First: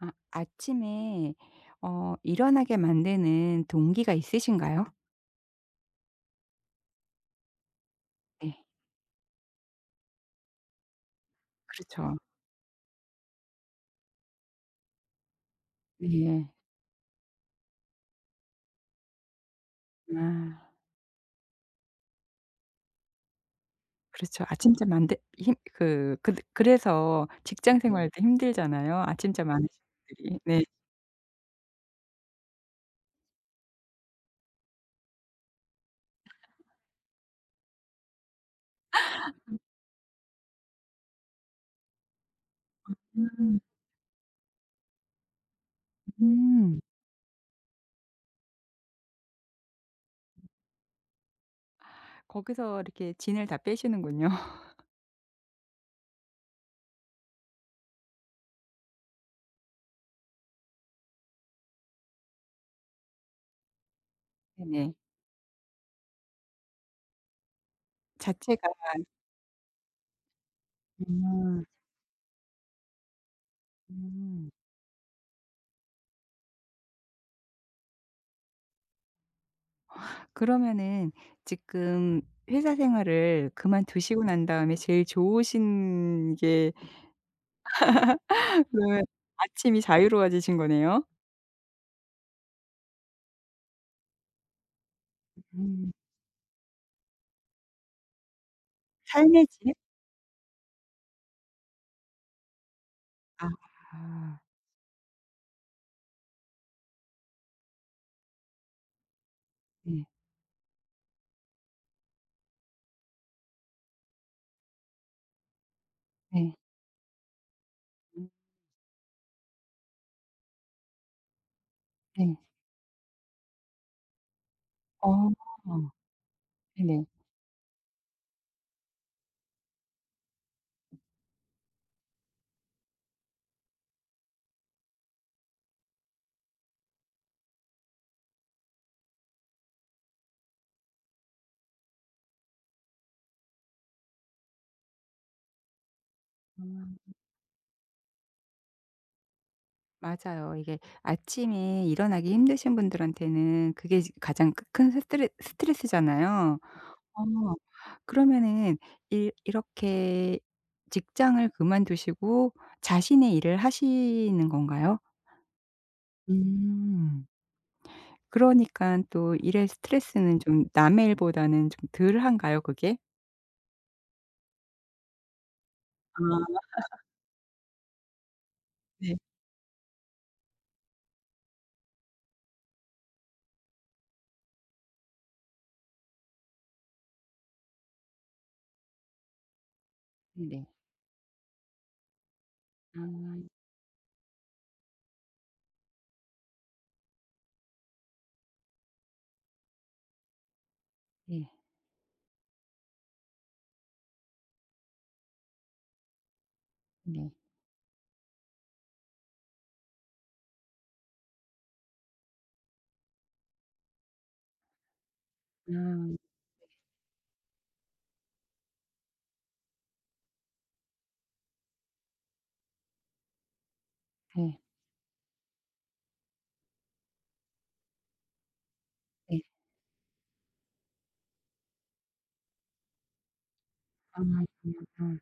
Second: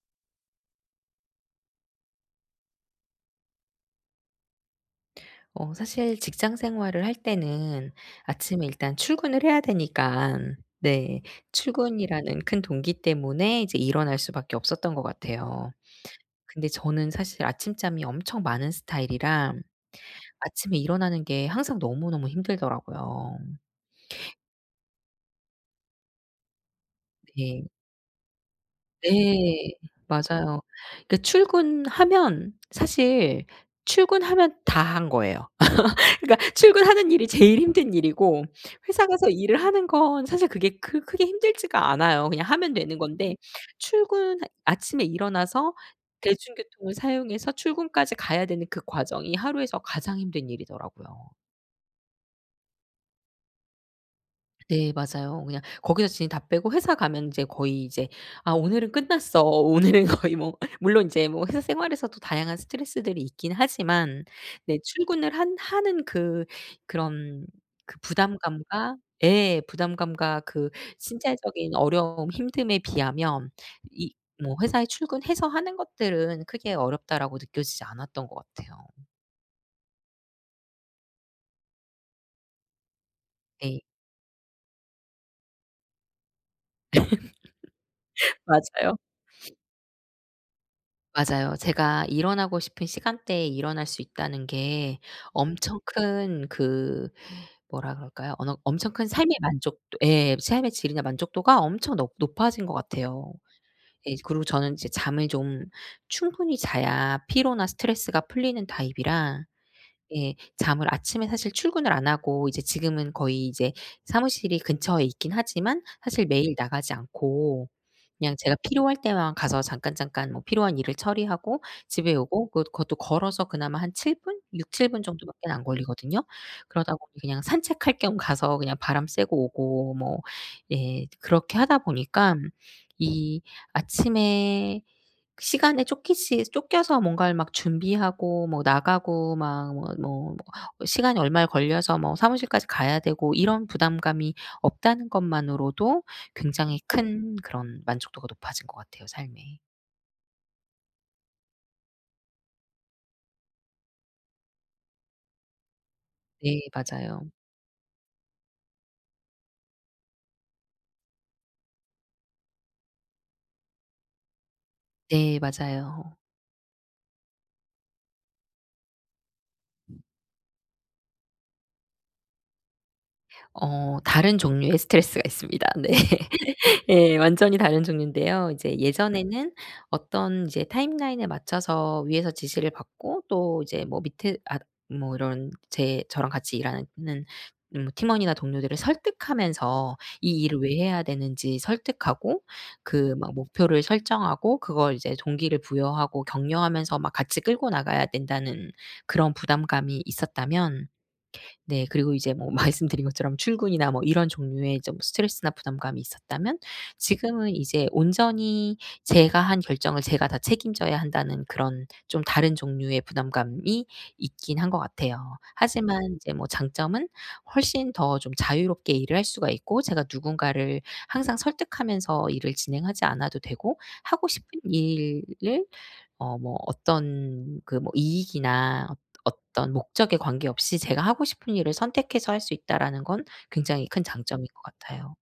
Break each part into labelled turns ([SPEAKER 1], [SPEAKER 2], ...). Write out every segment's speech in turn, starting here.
[SPEAKER 1] 아침에 일어나게 만드는 동기가 있으신가요?
[SPEAKER 2] 사실 직장 생활을 할 때는
[SPEAKER 1] 네.
[SPEAKER 2] 아침에 일단 출근을 해야 되니까, 네,
[SPEAKER 1] 그렇죠.
[SPEAKER 2] 출근이라는 큰 동기 때문에 이제 일어날 수밖에 없었던 것 같아요.
[SPEAKER 1] 네.
[SPEAKER 2] 근데 저는 사실 아침잠이 엄청 많은 스타일이라
[SPEAKER 1] 아
[SPEAKER 2] 아침에 일어나는 게 항상 너무너무 힘들더라고요.
[SPEAKER 1] 그렇죠. 아침잠 안 드 힘 그래서
[SPEAKER 2] 네.
[SPEAKER 1] 직장 네. 생활도 힘들잖아요, 아침잠 많으신
[SPEAKER 2] 네.
[SPEAKER 1] 분들이.
[SPEAKER 2] 맞아요.
[SPEAKER 1] 네.
[SPEAKER 2] 그 출근하면 사실 출근하면 다 한 거예요. 그러니까 출근하는 일이 제일 힘든 일이고, 회사 가서 일을 하는 건 사실 그게 크 크게 힘들지가 않아요. 그냥 하면 되는 건데,
[SPEAKER 1] 음.
[SPEAKER 2] 출근 아침에 일어나서
[SPEAKER 1] 음.
[SPEAKER 2] 대중교통을 사용해서 출근까지 가야 되는 그 과정이 하루에서 가장 힘든 일이더라고요.
[SPEAKER 1] 거기서 이렇게 진을 다 빼시는군요.
[SPEAKER 2] 네 맞아요. 그냥 거기서 진짜 다 빼고 회사 가면 이제 거의 이제 '아, 오늘은 끝났어.' 오늘은 거의 뭐 물론 이제 뭐 회사 생활에서도 다양한 스트레스들이 있긴 하지만, 네,
[SPEAKER 1] 네네.
[SPEAKER 2] 출근을 한 하는 그런 그
[SPEAKER 1] 자체가
[SPEAKER 2] 부담감과, 예, 부담감과 그
[SPEAKER 1] 음.
[SPEAKER 2] 신체적인 어려움, 힘듦에 비하면 이
[SPEAKER 1] 음.
[SPEAKER 2] 뭐 회사에 출근해서 하는 것들은 크게 어렵다라고 느껴지지 않았던 것 같아요.
[SPEAKER 1] 그러면은 지금 회사 생활을
[SPEAKER 2] 네.
[SPEAKER 1] 그만두시고 난 다음에 제일 좋으신 게
[SPEAKER 2] 맞아요.
[SPEAKER 1] 네. 아침이 자유로워지신 거네요.
[SPEAKER 2] 맞아요. 제가 일어나고 싶은 시간대에 일어날 수 있다는 게 엄청
[SPEAKER 1] 음.
[SPEAKER 2] 큰 그, 뭐라 그럴까요? 엄청 큰 삶의
[SPEAKER 1] 삶의 질?
[SPEAKER 2] 만족도, 예, 삶의 질이나 만족도가 엄청 높 높아진 것 같아요. 예.
[SPEAKER 1] 아.
[SPEAKER 2] 그리고 저는 이제 잠을 좀 충분히 자야 피로나 스트레스가 풀리는 타입이라,
[SPEAKER 1] 네.
[SPEAKER 2] 예, 잠을 아침에 사실 출근을 안 하고, 이제 지금은 거의 이제 사무실이 근처에 있긴 하지만 사실 매일
[SPEAKER 1] 네.
[SPEAKER 2] 나가지 않고,
[SPEAKER 1] 음.
[SPEAKER 2] 그냥 제가 필요할 때만 가서 잠깐잠깐 뭐 필요한 일을 처리하고 집에
[SPEAKER 1] 네.
[SPEAKER 2] 오고, 그것도 걸어서 그나마 한 7 분? 6-7분
[SPEAKER 1] 어.
[SPEAKER 2] 정도밖에 안 걸리거든요. 그러다
[SPEAKER 1] 네네.
[SPEAKER 2] 보니 그냥 산책할 겸 가서 그냥 바람 쐬고 오고 뭐, 예, 그렇게 하다 보니까 이 아침에 시간에 쫓기시 쫓겨서 뭔가를 막 준비하고 뭐 나가고 막 뭐 시간이 얼마에 걸려서 뭐 사무실까지 가야 되고 이런 부담감이 없다는 것만으로도 굉장히
[SPEAKER 1] 음.
[SPEAKER 2] 큰 그런 만족도가 높아진 것 같아요, 삶에.
[SPEAKER 1] 맞아요. 이게 아침에 일어나기 힘드신 분들한테는 그게 지 가장 크 큰 스트레스잖아요.
[SPEAKER 2] 네
[SPEAKER 1] 어.
[SPEAKER 2] 맞아요.
[SPEAKER 1] 그러면은 이 이렇게 직장을 그만두시고 자신의 일을 하시는 건가요?
[SPEAKER 2] 네 맞아요.
[SPEAKER 1] 음. 그러니깐 또 일의 스트레스는 좀 남의 일보다는 좀 덜한가요, 그게?
[SPEAKER 2] 다른 종류의 스트레스가 있습니다. 네.
[SPEAKER 1] 아
[SPEAKER 2] 예, 완전히 다른 종류인데요. 이제
[SPEAKER 1] 네.
[SPEAKER 2] 예전에는 어떤 이제 타임라인에 맞춰서 위에서 지시를 받고, 또 이제 뭐 밑에, 아, 뭐 이런 제 저랑 같이 일하는, 뭐 팀원이나 동료들을 설득하면서 이 일을
[SPEAKER 1] 네네.
[SPEAKER 2] 왜 해야 되는지 설득하고,
[SPEAKER 1] 아
[SPEAKER 2] 그 막 목표를 설정하고 그걸 이제 동기를 부여하고 격려하면서 막 같이 끌고 나가야 된다는 그런 부담감이 있었다면,
[SPEAKER 1] 네.
[SPEAKER 2] 네, 그리고 이제 뭐 말씀드린 것처럼 출근이나 뭐 이런 종류의 좀 스트레스나 부담감이 있었다면,
[SPEAKER 1] 네.
[SPEAKER 2] 지금은 이제 온전히 제가 한 결정을 제가 다 책임져야 한다는 그런 좀 다른 종류의 부담감이 있긴 한 것 같아요.
[SPEAKER 1] 아
[SPEAKER 2] 하지만 이제 뭐 장점은 훨씬 더 좀 자유롭게 일을 할 수가 있고, 제가 누군가를 항상 설득하면서 일을 진행하지 않아도 되고, 하고 싶은
[SPEAKER 1] 네.
[SPEAKER 2] 일을 뭐 어떤 그 뭐 이익이나
[SPEAKER 1] 네.
[SPEAKER 2] 어떤 목적에 관계없이 제가 하고 싶은 일을 선택해서 할 수 있다라는 건 굉장히 큰
[SPEAKER 1] 아
[SPEAKER 2] 장점인 것 같아요.
[SPEAKER 1] 음.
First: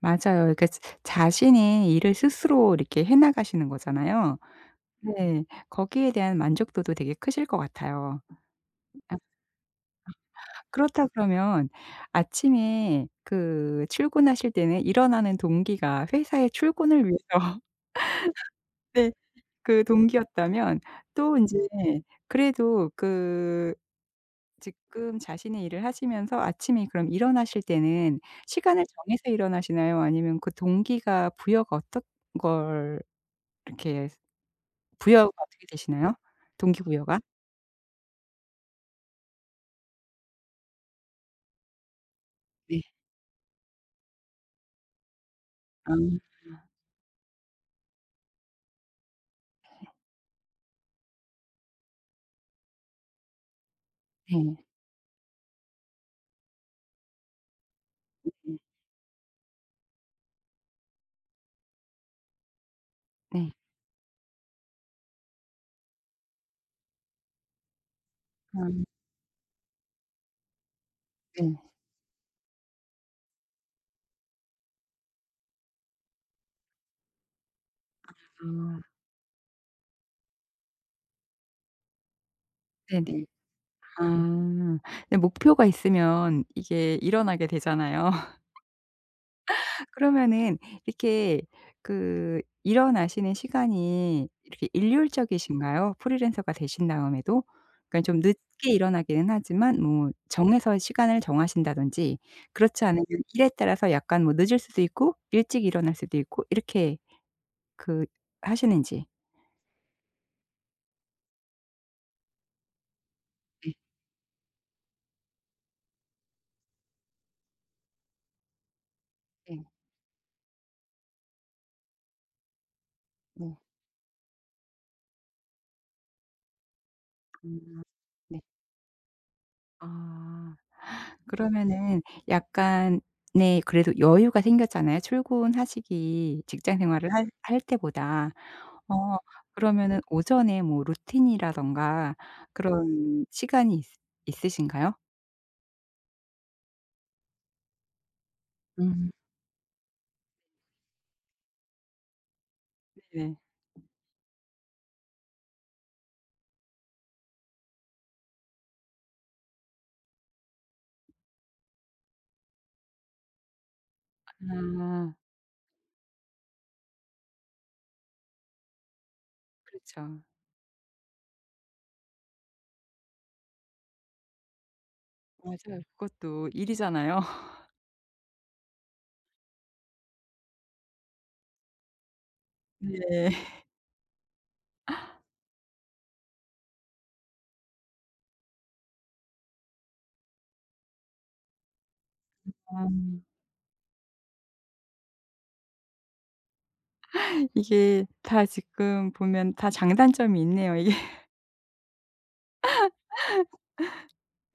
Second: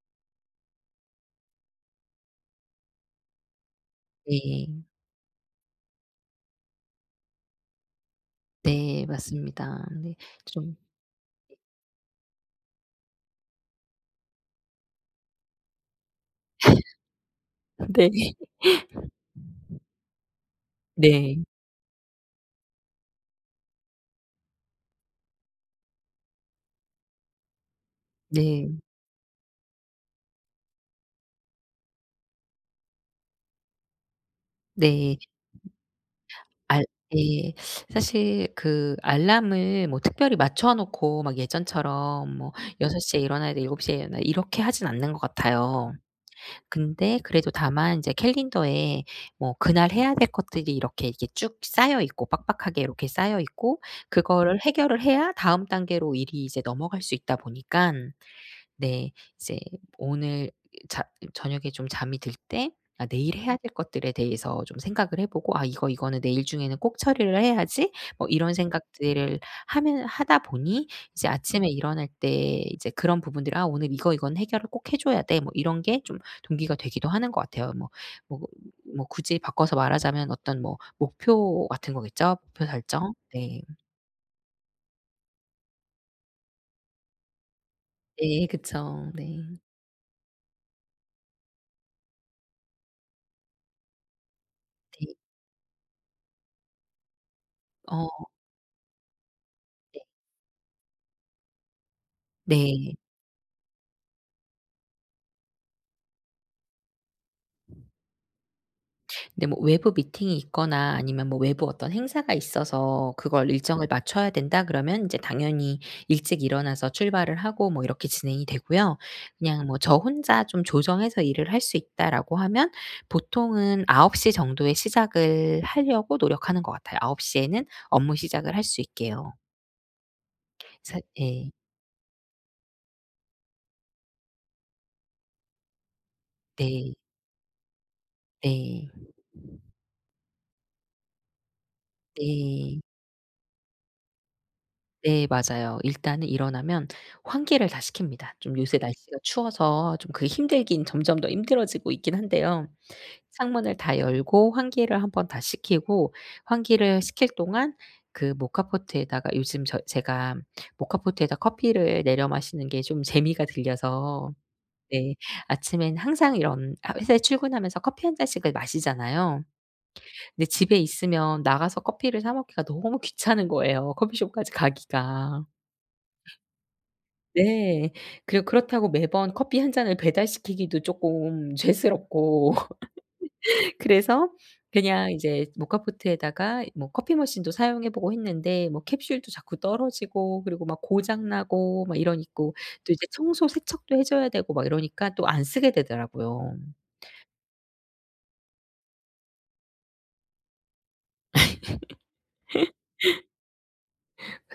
[SPEAKER 1] 맞아요. 그러니까 자 자신이 일을 스스로 이렇게 해 나가시는 거잖아요.
[SPEAKER 2] 네.
[SPEAKER 1] 네. 거기에 대한 만족도도 되게 크실 것 같아요.
[SPEAKER 2] 네
[SPEAKER 1] 아.
[SPEAKER 2] 맞습니다. 네. 좀
[SPEAKER 1] 그렇다 그러면 아침에 그 출근하실 때는 일어나는 동기가 회사에 출근을 위해서
[SPEAKER 2] 네.
[SPEAKER 1] 네. 그 동기였다면 또
[SPEAKER 2] 네.
[SPEAKER 1] 인제 그래도 그 지금 자신의 일을 하시면서 아침에 그럼 일어나실 때는
[SPEAKER 2] 네.
[SPEAKER 1] 시간을 정해서 일어나시나요? 아니면 그 동기가 부여가 어떤 걸 이렇게
[SPEAKER 2] 네.
[SPEAKER 1] 부여가 어떻게 되시나요? 동기
[SPEAKER 2] 알
[SPEAKER 1] 부여가?
[SPEAKER 2] 예. 사실 그 알람을 뭐 특별히 맞춰 놓고 막 예전처럼 뭐
[SPEAKER 1] 네.
[SPEAKER 2] 6 시에 일어나야 돼, 7 시에 일어나야 돼 이렇게 하진 않는 것 같아요.
[SPEAKER 1] 아 네.
[SPEAKER 2] 근데 그래도 다만 이제 캘린더에 뭐 그날 해야 될 것들이 이렇게 이렇게 쭉 쌓여 있고 빡빡하게 이렇게 쌓여 있고, 그거를 해결을 해야 다음 단계로 일이 이제 넘어갈 수 있다 보니까,
[SPEAKER 1] 네.
[SPEAKER 2] 네, 이제 오늘 자 저녁에 좀 잠이 들 때, 아, 내일
[SPEAKER 1] 네.
[SPEAKER 2] 해야 될 것들에 대해서 좀 생각을 해 보고, '아, 이거는 내일 중에는 꼭 처리를 해야지.' 뭐 이런
[SPEAKER 1] 아
[SPEAKER 2] 생각들을 하면 하다 보니, 이제
[SPEAKER 1] 네.
[SPEAKER 2] 아침에 일어날 때 이제 그런 부분들, '아, 오늘 이거 이건 해결을 꼭 해 줘야 돼.' 뭐 이런 게 좀 동기가 되기도 하는 것 같아요. 뭐
[SPEAKER 1] 아.
[SPEAKER 2] 뭐 굳이 바꿔서 말하자면 어떤 뭐 목표 같은 거겠죠? 목표 설정?
[SPEAKER 1] 네네.
[SPEAKER 2] 네.
[SPEAKER 1] 아. 근데 목표가 있으면 이게 일어나게 되잖아요.
[SPEAKER 2] 네. 그쵸. 네.
[SPEAKER 1] 그러면은 이렇게 그 일어나시는 시간이 이렇게
[SPEAKER 2] 되
[SPEAKER 1] 일률적이신가요? 프리랜서가 되신 다음에도? 그러니까 좀
[SPEAKER 2] 어
[SPEAKER 1] 늦게 일어나기는 하지만 뭐 정해서 시간을 정하신다든지 그렇지
[SPEAKER 2] 네.
[SPEAKER 1] 않으면 일에 따라서 약간 뭐 늦을 수도 있고 일찍 일어날 수도 있고 이렇게 그 하시는지.
[SPEAKER 2] 근데 뭐 외부 미팅이 있거나 아니면 뭐 외부 어떤 행사가 있어서 그걸
[SPEAKER 1] 네
[SPEAKER 2] 일정을 맞춰야 된다 그러면 이제 당연히 일찍 일어나서 출발을 하고 뭐 이렇게 진행이 되고요.
[SPEAKER 1] 네
[SPEAKER 2] 그냥 뭐 저 혼자 좀 조정해서 일을 할 수 있다라고 하면
[SPEAKER 1] 네.
[SPEAKER 2] 보통은 9시 정도에 시작을 하려고 노력하는 것 같아요. 9 시에는
[SPEAKER 1] 음.
[SPEAKER 2] 업무
[SPEAKER 1] 네.
[SPEAKER 2] 시작을 할 수 있게요.
[SPEAKER 1] 아.
[SPEAKER 2] 그래서 예.
[SPEAKER 1] 그러면은 약간의 그래도 여유가 생겼잖아요. 출근하시기 직장
[SPEAKER 2] 네.
[SPEAKER 1] 생활을 할 때보다.
[SPEAKER 2] 네.
[SPEAKER 1] 어 그러면은 오전에 뭐 루틴이라든가
[SPEAKER 2] 네.
[SPEAKER 1] 그런 시간이 있 있으신가요?
[SPEAKER 2] 네 맞아요. 일단은 일어나면 환기를 다 시킵니다. 좀 요새
[SPEAKER 1] 음.
[SPEAKER 2] 날씨가 추워서 좀 그게 힘들긴, 점점 더 힘들어지고 있긴 한데요.
[SPEAKER 1] 네네.
[SPEAKER 2] 창문을 다 열고 환기를 한번 다 시키고, 환기를 시킬 동안 그 모카포트에다가, 요즘 제가 모카포트에다 커피를 내려 마시는 게 좀 재미가 들려서,
[SPEAKER 1] 아
[SPEAKER 2] 네, 아침엔 항상 이런, 아, 회사에 출근하면서 커피 한 잔씩을 마시잖아요.
[SPEAKER 1] 그렇죠.
[SPEAKER 2] 근데 집에 있으면 나가서 커피를 사 먹기가 너무 귀찮은 거예요, 커피숍까지 가기가.
[SPEAKER 1] 맞아요. 그것도 일이잖아요.
[SPEAKER 2] 네. 그리고 그렇다고 매번 커피 한 잔을 배달시키기도 쪼끔 죄스럽고,
[SPEAKER 1] 네.
[SPEAKER 2] 그래서 그냥 이제 모카포트에다가 뭐 커피 머신도 사용해 보고 했는데, 뭐 캡슐도 자꾸 떨어지고 그리고 막 고장 나고 막 이러니까,
[SPEAKER 1] 아.
[SPEAKER 2] 또 이제 청소 세척도 해 줘야 되고 막 이러니까 또 안 쓰게 되더라고요.
[SPEAKER 1] 이게 다 지금 보면 다 장단점이 있네요. 이게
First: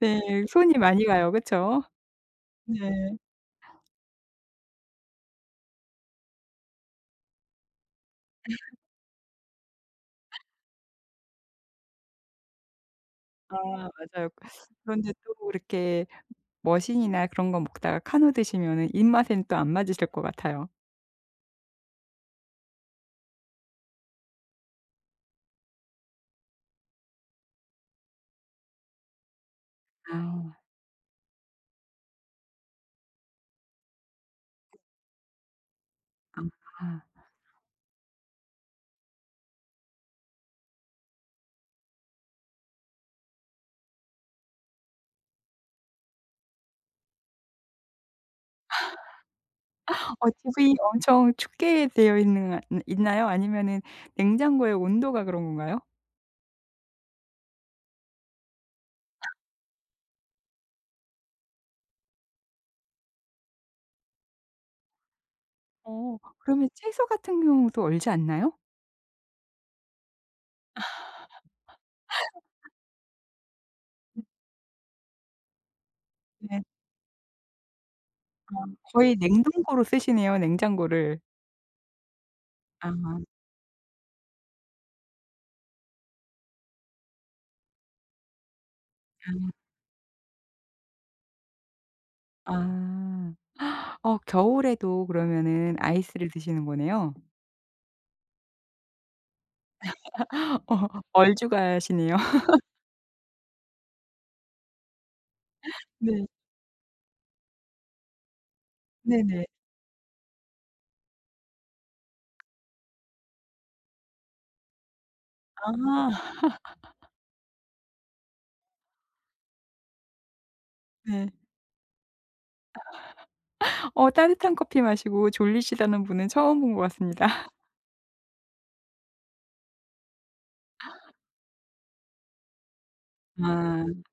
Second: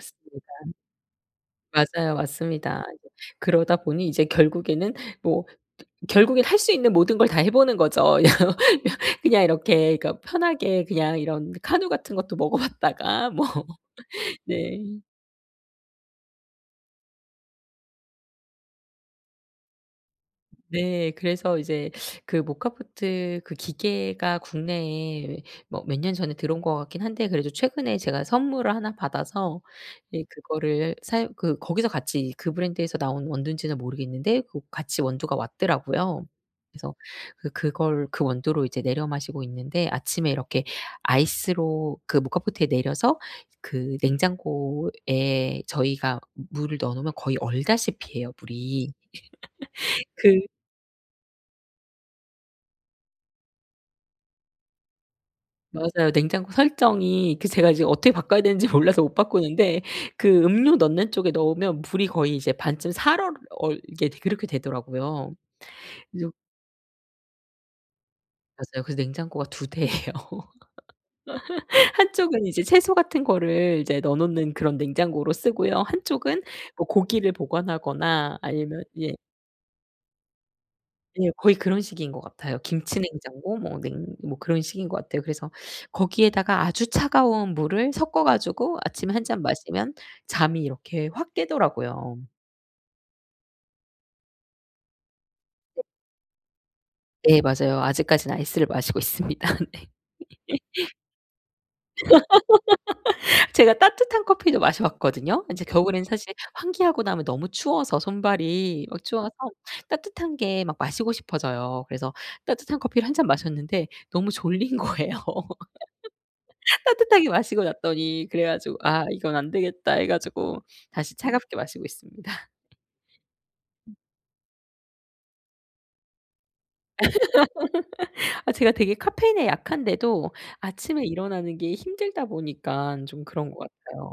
[SPEAKER 1] 네 손이 많이 가요. 그쵸?
[SPEAKER 2] 맞아요.
[SPEAKER 1] 네.
[SPEAKER 2] 맞습니다. 이제 그러다 보니 이제 결국에는 뭐 결국엔 할 수 있는 모든 걸 다 해 보는 거죠. 그냥 이렇게, 그러니까 편하게 그냥 이런 카누 같은 것도 먹어 봤다가 뭐
[SPEAKER 1] 아 맞아요.
[SPEAKER 2] 네.
[SPEAKER 1] 그런데 또 이렇게 머신이나 그런 거 먹다가 카누 드시면은 입맛엔 또 안 맞으실 것 같아요.
[SPEAKER 2] 네. 그래서 이제 그 모카포트, 그 기계가 국내에 뭐 몇 년 전에 들어온 것 같긴 한데, 그래도 최근에 제가 선물을 하나 받아서, 예,
[SPEAKER 1] 아.
[SPEAKER 2] 그거를 사용 그 거기서 같이 그 브랜드에서 나온 원두인지는 모르겠는데 그 같이 원두가 왔더라고요. 그래서
[SPEAKER 1] 아.
[SPEAKER 2] 그걸 그 원두로 이제 내려 마시고 있는데, 아침에 이렇게 아이스로 그 모카포트에 내려서 그 냉장고에 저희가 물을 넣어 놓으면 거의 얼다시피 해요, 물이.
[SPEAKER 1] 어
[SPEAKER 2] 그
[SPEAKER 1] 집이 엄청 춥게 되어 있는 아 있나요? 아니면은 냉장고의 온도가 그런 건가요?
[SPEAKER 2] 맞아요. 냉장고 설정이, 그 제가 지금 어떻게 바꿔야 되는지 몰라서 못 바꾸는데, 그 음료 넣는 쪽에 넣으면 물이 거의 이제 반쯤 살얼 게 그렇게 되더라고요.
[SPEAKER 1] 어
[SPEAKER 2] 그래서,
[SPEAKER 1] 그러면 채소 같은 경우도 얼지 않나요?
[SPEAKER 2] 맞아요, 그래서 냉장고가 두 대예요. 한쪽은 이제 채소 같은 거를 이제 넣어 놓는 그런 냉장고로 쓰고요. 한쪽은
[SPEAKER 1] 네.
[SPEAKER 2] 뭐 고기를 보관하거나 아니면, 예,
[SPEAKER 1] 거의 냉동고로 쓰시네요, 냉장고를.
[SPEAKER 2] 예, 거의 그런 식인 것 같아요.
[SPEAKER 1] 아.
[SPEAKER 2] 김치 냉장고 뭐 냉 뭐 그런 식인 것 같아요. 그래서 거기에다가 아주 차가운 물을 섞어 가지고 아침에 한 잔 마시면 잠이 이렇게 확 깨더라고요.
[SPEAKER 1] 아. 어 겨울에도 그러면은 아이스를 드시는 거네요.
[SPEAKER 2] 네 맞아요. 아직까지는 아이스를 마시고 있습니다. 네.
[SPEAKER 1] 어 얼죽아시네요.
[SPEAKER 2] 제가 따뜻한 커피도 마셔 왔거든요. 인제 겨울에는
[SPEAKER 1] 네.
[SPEAKER 2] 사실 환기하고 나면 너무 추워서 손발이 막 추워서
[SPEAKER 1] 네네.
[SPEAKER 2] 따뜻한 게 막 마시고 싶어져요. 그래서 따뜻한 커피를 한 잔 마셨는데 너무 졸린 거예요.
[SPEAKER 1] 아
[SPEAKER 2] 따뜻하게 마시고 났더니, 그래 가지고 '아, 이건 안 되겠다' 해 가지고 다시
[SPEAKER 1] 네.
[SPEAKER 2] 차갑게 마시고 있습니다.
[SPEAKER 1] 어 따뜻한 커피 마시고 졸리시다는 분은 처음 본 것 같습니다.
[SPEAKER 2] 아, 제가 되게 카페인에 약한데도 아침에 일어나는 게 힘들다 보니까 좀 그런 것
[SPEAKER 1] 아.
[SPEAKER 2] 같아요.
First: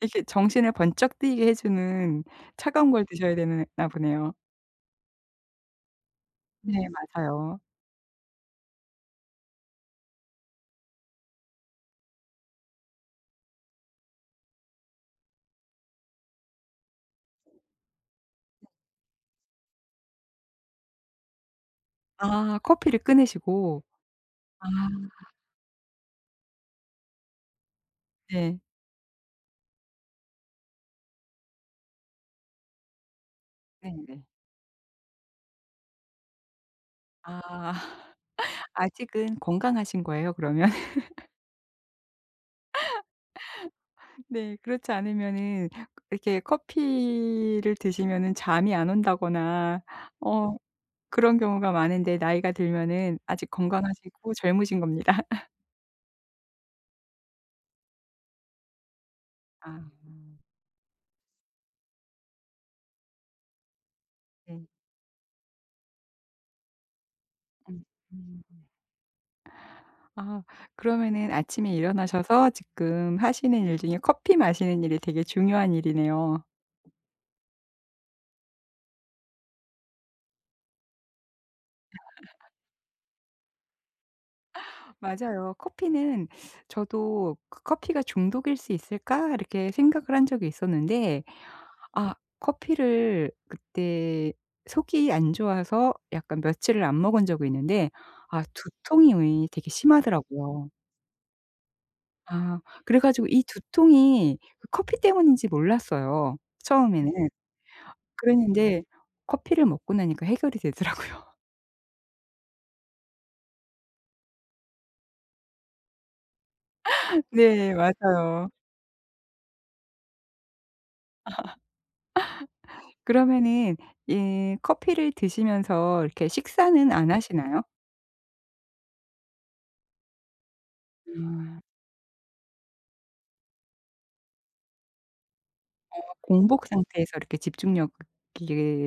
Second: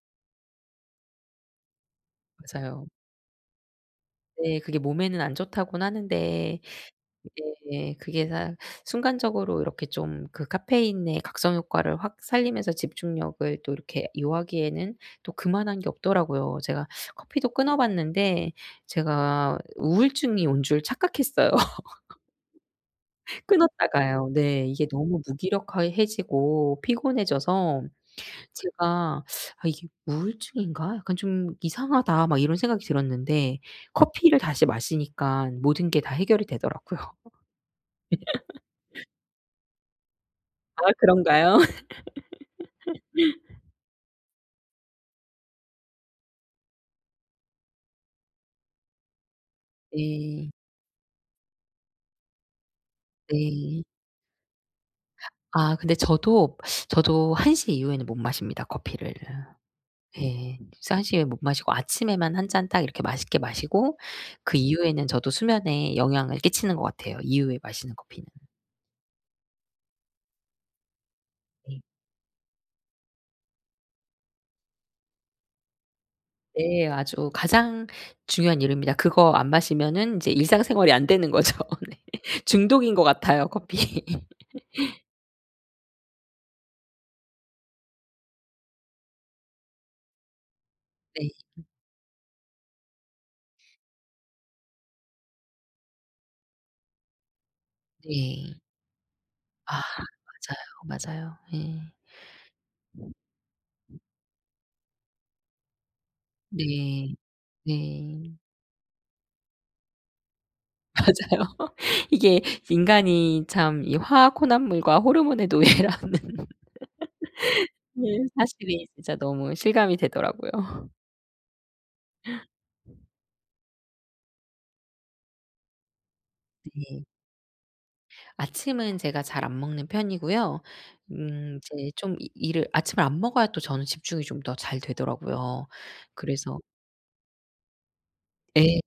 [SPEAKER 1] 이렇게 정신을 번쩍 뜨이게 해 주는
[SPEAKER 2] 맞아요.
[SPEAKER 1] 차가운 걸 드셔야 되나 보네요.
[SPEAKER 2] 네. 그게 몸에는 안 좋다고는 하는데,
[SPEAKER 1] 네 맞아요.
[SPEAKER 2] 네, 그게 사 순간적으로 이렇게 좀 그 카페인의 각성 효과를 확 살리면서 집중력을 또 이렇게 요하기에는 또 그만한 게 없더라고요. 제가 커피도 끊어 봤는데 제가 우울증이 온 줄 착각했어요.
[SPEAKER 1] 아 커피를 끊으시고.
[SPEAKER 2] 끊었다가요. 네.
[SPEAKER 1] 아.
[SPEAKER 2] 이게 너무 무기력해지고 피곤해져서
[SPEAKER 1] 네.
[SPEAKER 2] 제가 '아, 이게 우울증인가? 약간 좀 이상하다.' 막 이런 생각이 들었는데,
[SPEAKER 1] 네네.
[SPEAKER 2] 커피를 다시 마시니깐 모든 게 다 해결이 되더라고요.
[SPEAKER 1] 아. 아직은 건강하신 거예요 그러면?
[SPEAKER 2] 아, 그런가요?
[SPEAKER 1] 네. 그렇지 않으면은 이렇게 커피를 드시면은 잠이 안 온다거나
[SPEAKER 2] 네.
[SPEAKER 1] 어 그런 경우가 많은데 나이가 들면은 아직
[SPEAKER 2] 네.
[SPEAKER 1] 건강하시고 젊으신 겁니다.
[SPEAKER 2] 아, 근데 저도 1시 이후에는 못 마십니다, 커피를.
[SPEAKER 1] 아.
[SPEAKER 2] 예. 그래서 1시에 못 마시고 아침에만 한 잔 딱 이렇게 맛있게 마시고, 그
[SPEAKER 1] 네.
[SPEAKER 2] 이후에는 저도 수면에 영향을 끼치는 것 같아요, 이후에
[SPEAKER 1] 음.
[SPEAKER 2] 마시는 커피는.
[SPEAKER 1] 음. 아 그러면은 아침에
[SPEAKER 2] 네.
[SPEAKER 1] 일어나셔서 지금 하시는 일 중에 커피 마시는 일이 되게 중요한 일이네요.
[SPEAKER 2] 네. 아주 가장 중요한 이유입니다. 그거 안 마시면은 인제 일상생활이 안 되는 거죠. 네. 중독인 것 같아요, 커피.
[SPEAKER 1] 맞아요. 커피는 저도 '그 커피가 중독일 수 있을까?' 이렇게 생각을 한 적이 있었는데
[SPEAKER 2] 네.
[SPEAKER 1] 아 커피를 그때 속이 안 좋아서 약간 며칠을 안 먹은 적이 있는데 아
[SPEAKER 2] 네.
[SPEAKER 1] 두통이 되게
[SPEAKER 2] 아 맞아요,
[SPEAKER 1] 심하더라고요.
[SPEAKER 2] 맞아요. 예.
[SPEAKER 1] 아 그래 가지고 이 두통이 그 커피 때문인지 몰랐어요 처음에는.
[SPEAKER 2] 네. 네.
[SPEAKER 1] 그랬는데 커피를 먹고 나니까 해결이 되더라고요.
[SPEAKER 2] 맞아요. 이게 인간이 참 이 화학 혼합물과 호르몬의 노예라는,
[SPEAKER 1] 네
[SPEAKER 2] 네,
[SPEAKER 1] 맞아요.
[SPEAKER 2] 사실이 진짜 너무 실감이 되더라고요.
[SPEAKER 1] 그러면은 이 커피를 드시면서 이렇게 식사는
[SPEAKER 2] 네.
[SPEAKER 1] 안 하시나요?
[SPEAKER 2] 아침은 제가 잘 안 먹는 편이고요.
[SPEAKER 1] 음.
[SPEAKER 2] 이제 좀 이 일을, 아침을 안 먹어야 또 저는 집중이 좀 더 잘 되더라고요.
[SPEAKER 1] 어
[SPEAKER 2] 그래서
[SPEAKER 1] 공복 상태에서 이렇게 집중력이
[SPEAKER 2] 예.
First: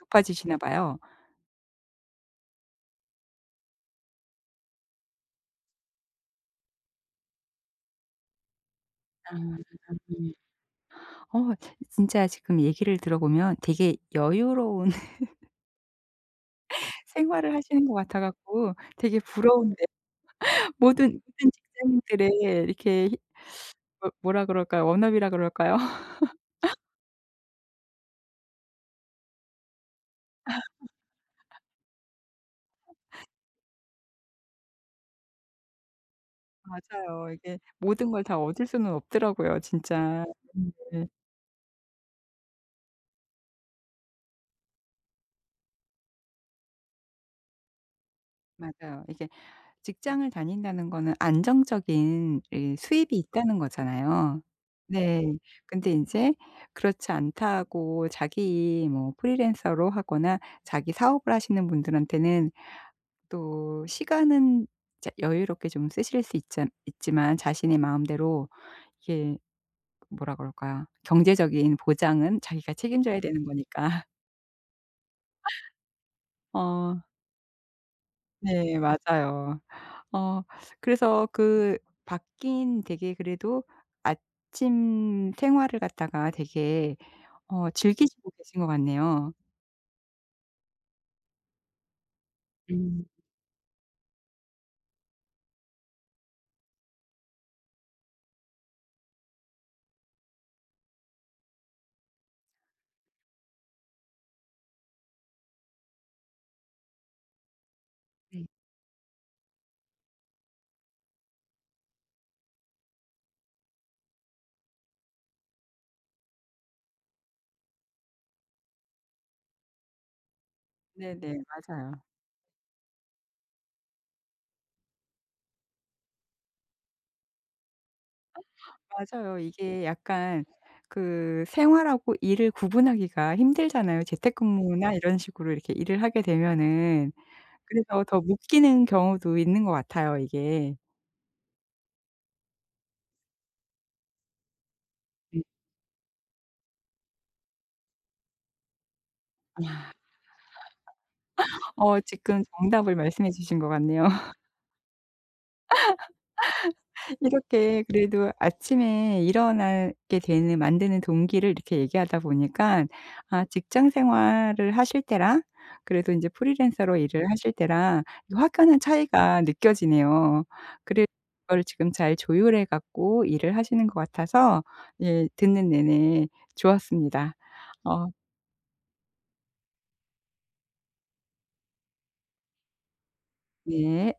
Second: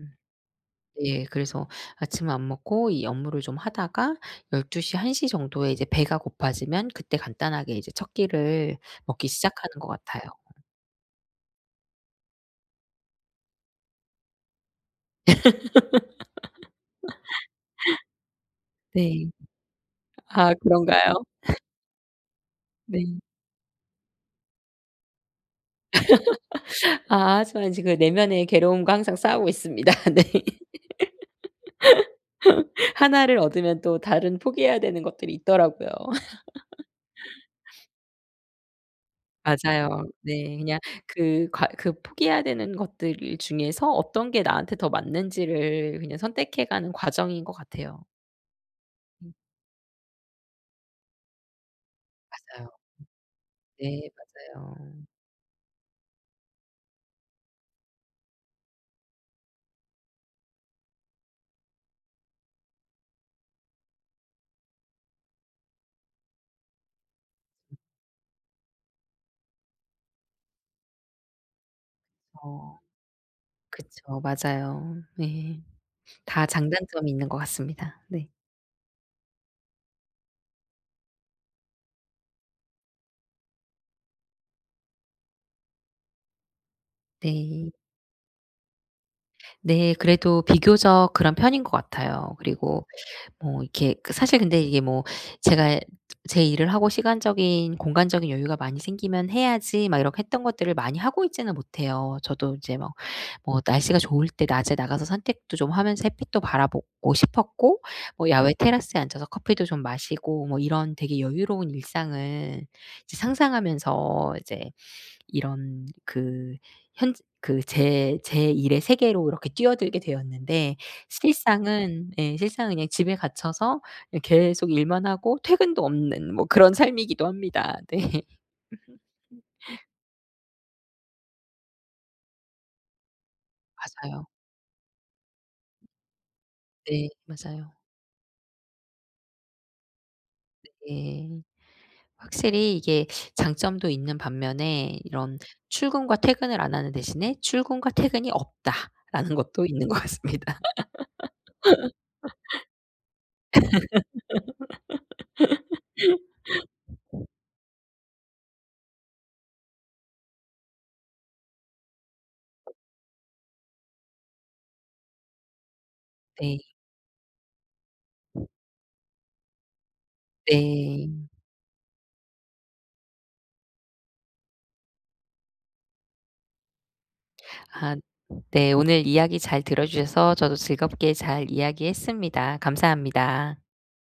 [SPEAKER 2] 음.
[SPEAKER 1] 높아지시나 봐요.
[SPEAKER 2] 예. 그래서 아침을 안 먹고 이 업무를 좀 하다가 12 시, 1시 정도에 이제 배가 고파지면 그때 간단하게 이제 첫 끼를 먹기
[SPEAKER 1] 아
[SPEAKER 2] 시작하는 것 같아요.
[SPEAKER 1] 음. 어 진짜 지금 얘기를 들어보면 되게 여유로운 생활을 하시는 것 같아 갖고 되게
[SPEAKER 2] 네.
[SPEAKER 1] 부러운데
[SPEAKER 2] 아 그런가요?
[SPEAKER 1] 모든 직장인들의 이렇게 히
[SPEAKER 2] 네.
[SPEAKER 1] 뭐라 그럴까요? 워너비라 그럴까요?
[SPEAKER 2] 아, 하지만 지금 내면의 괴로움과 항상 싸우고 있습니다. 네. 하나를 얻으면 또 다른 포기해야 되는 것들이 있더라고요.
[SPEAKER 1] 맞아요. 이게 모든 걸 다 얻을 수는 없더라고요
[SPEAKER 2] 맞아요.
[SPEAKER 1] 진짜.
[SPEAKER 2] 네. 그냥
[SPEAKER 1] 네.
[SPEAKER 2] 그 과 그 포기해야 되는 것들 중에서 어떤 게 나한테 더 맞는지를 그냥 선택해 가는 과정인 것 같아요.
[SPEAKER 1] 맞아요. 이게
[SPEAKER 2] 음.
[SPEAKER 1] 직장을 다닌다는 거는 안정적인
[SPEAKER 2] 맞아요.
[SPEAKER 1] 이 수입이 있다는
[SPEAKER 2] 네
[SPEAKER 1] 거잖아요.
[SPEAKER 2] 맞아요.
[SPEAKER 1] 네. 근데 인제 그렇지 않다고 자기 뭐 프리랜서로 하거나 자기 사업을 하시는 분들한테는 또 시간은 자 여유롭게 좀 쓰실 수 있잖 있지만 자신의 마음대로 이게 뭐라 그럴까요? 경제적인 보장은 자기가
[SPEAKER 2] 어
[SPEAKER 1] 책임져야 되는 거니까.
[SPEAKER 2] 그쵸. 맞아요. 네. 다
[SPEAKER 1] 어.
[SPEAKER 2] 장단점이 있는 것 같습니다. 네.
[SPEAKER 1] 네 맞아요. 어 그래서 그 바뀐 되게 그래도 아침 생활을 갖다가 되게 어
[SPEAKER 2] 네.
[SPEAKER 1] 즐기시고 계신 것 같네요.
[SPEAKER 2] 네. 그래도 비교적 그런 편인 것 같아요. 그리고
[SPEAKER 1] 음
[SPEAKER 2] 뭐 이렇게, 그 사실 근데 이게 뭐 제가 제 일을 하고 시간적인, 공간적인 여유가 많이 생기면 해야지 막 이렇게 했던 것들을 많이 하고 있지는 못해요. 저도 이제 막 뭐 날씨가 좋을 때 낮에 나가서 산책도 좀 하면서 햇빛도 바라보고 싶었고, 뭐
[SPEAKER 1] 네.
[SPEAKER 2] 야외 테라스에 앉아서 커피도 좀 마시고, 뭐 이런 되게 여유로운 일상을 이제 상상하면서 이제 이런 그, 현 그 제 일의 세계로 이렇게 뛰어들게 되었는데,
[SPEAKER 1] 네네. 맞아요.
[SPEAKER 2] 실상은, 예, 실상은 그냥 집에 갇혀서, 예, 계속 일만 하고 퇴근도 없는 뭐 그런 삶이기도 합니다. 네.
[SPEAKER 1] 맞아요. 이게 약간 그 생활하고 일을 구분하기가 힘들잖아요.
[SPEAKER 2] 맞아요.
[SPEAKER 1] 재택근무나 이런 식으로 이렇게 일을 하게
[SPEAKER 2] 네.
[SPEAKER 1] 되면은.
[SPEAKER 2] 맞아요.
[SPEAKER 1] 그래서 더 묶이는 경우도 있는 것 같아요 이게.
[SPEAKER 2] 예. 확실히 이게 장점도 있는 반면에 이런,
[SPEAKER 1] 네.
[SPEAKER 2] '출근과 퇴근을 안 하는 대신에 출근과 퇴근이 없다.'라는 것도 있는 것 같습니다.
[SPEAKER 1] 어 지금 정답을 말씀해 주신 것 같네요. 이렇게 그래도 아침에 일어나게 되는 만드는 동기를 이렇게 얘기하다 보니까 아 직장 생활을 하실 때랑 그래도 인제
[SPEAKER 2] 네.
[SPEAKER 1] 프리랜서로 일을 하실 때랑 이 확연한 차이가 느껴지네요. 그래서
[SPEAKER 2] 네.
[SPEAKER 1] 그걸 지금 잘 조율해 갖고 일을 하시는 것 같아서 예 듣는 내내 좋았습니다.
[SPEAKER 2] 아,
[SPEAKER 1] 어
[SPEAKER 2] 네. 오늘 이야기 잘 들어 주셔서 저도 즐겁게 잘 이야기했습니다. 감사합니다.
[SPEAKER 1] 네.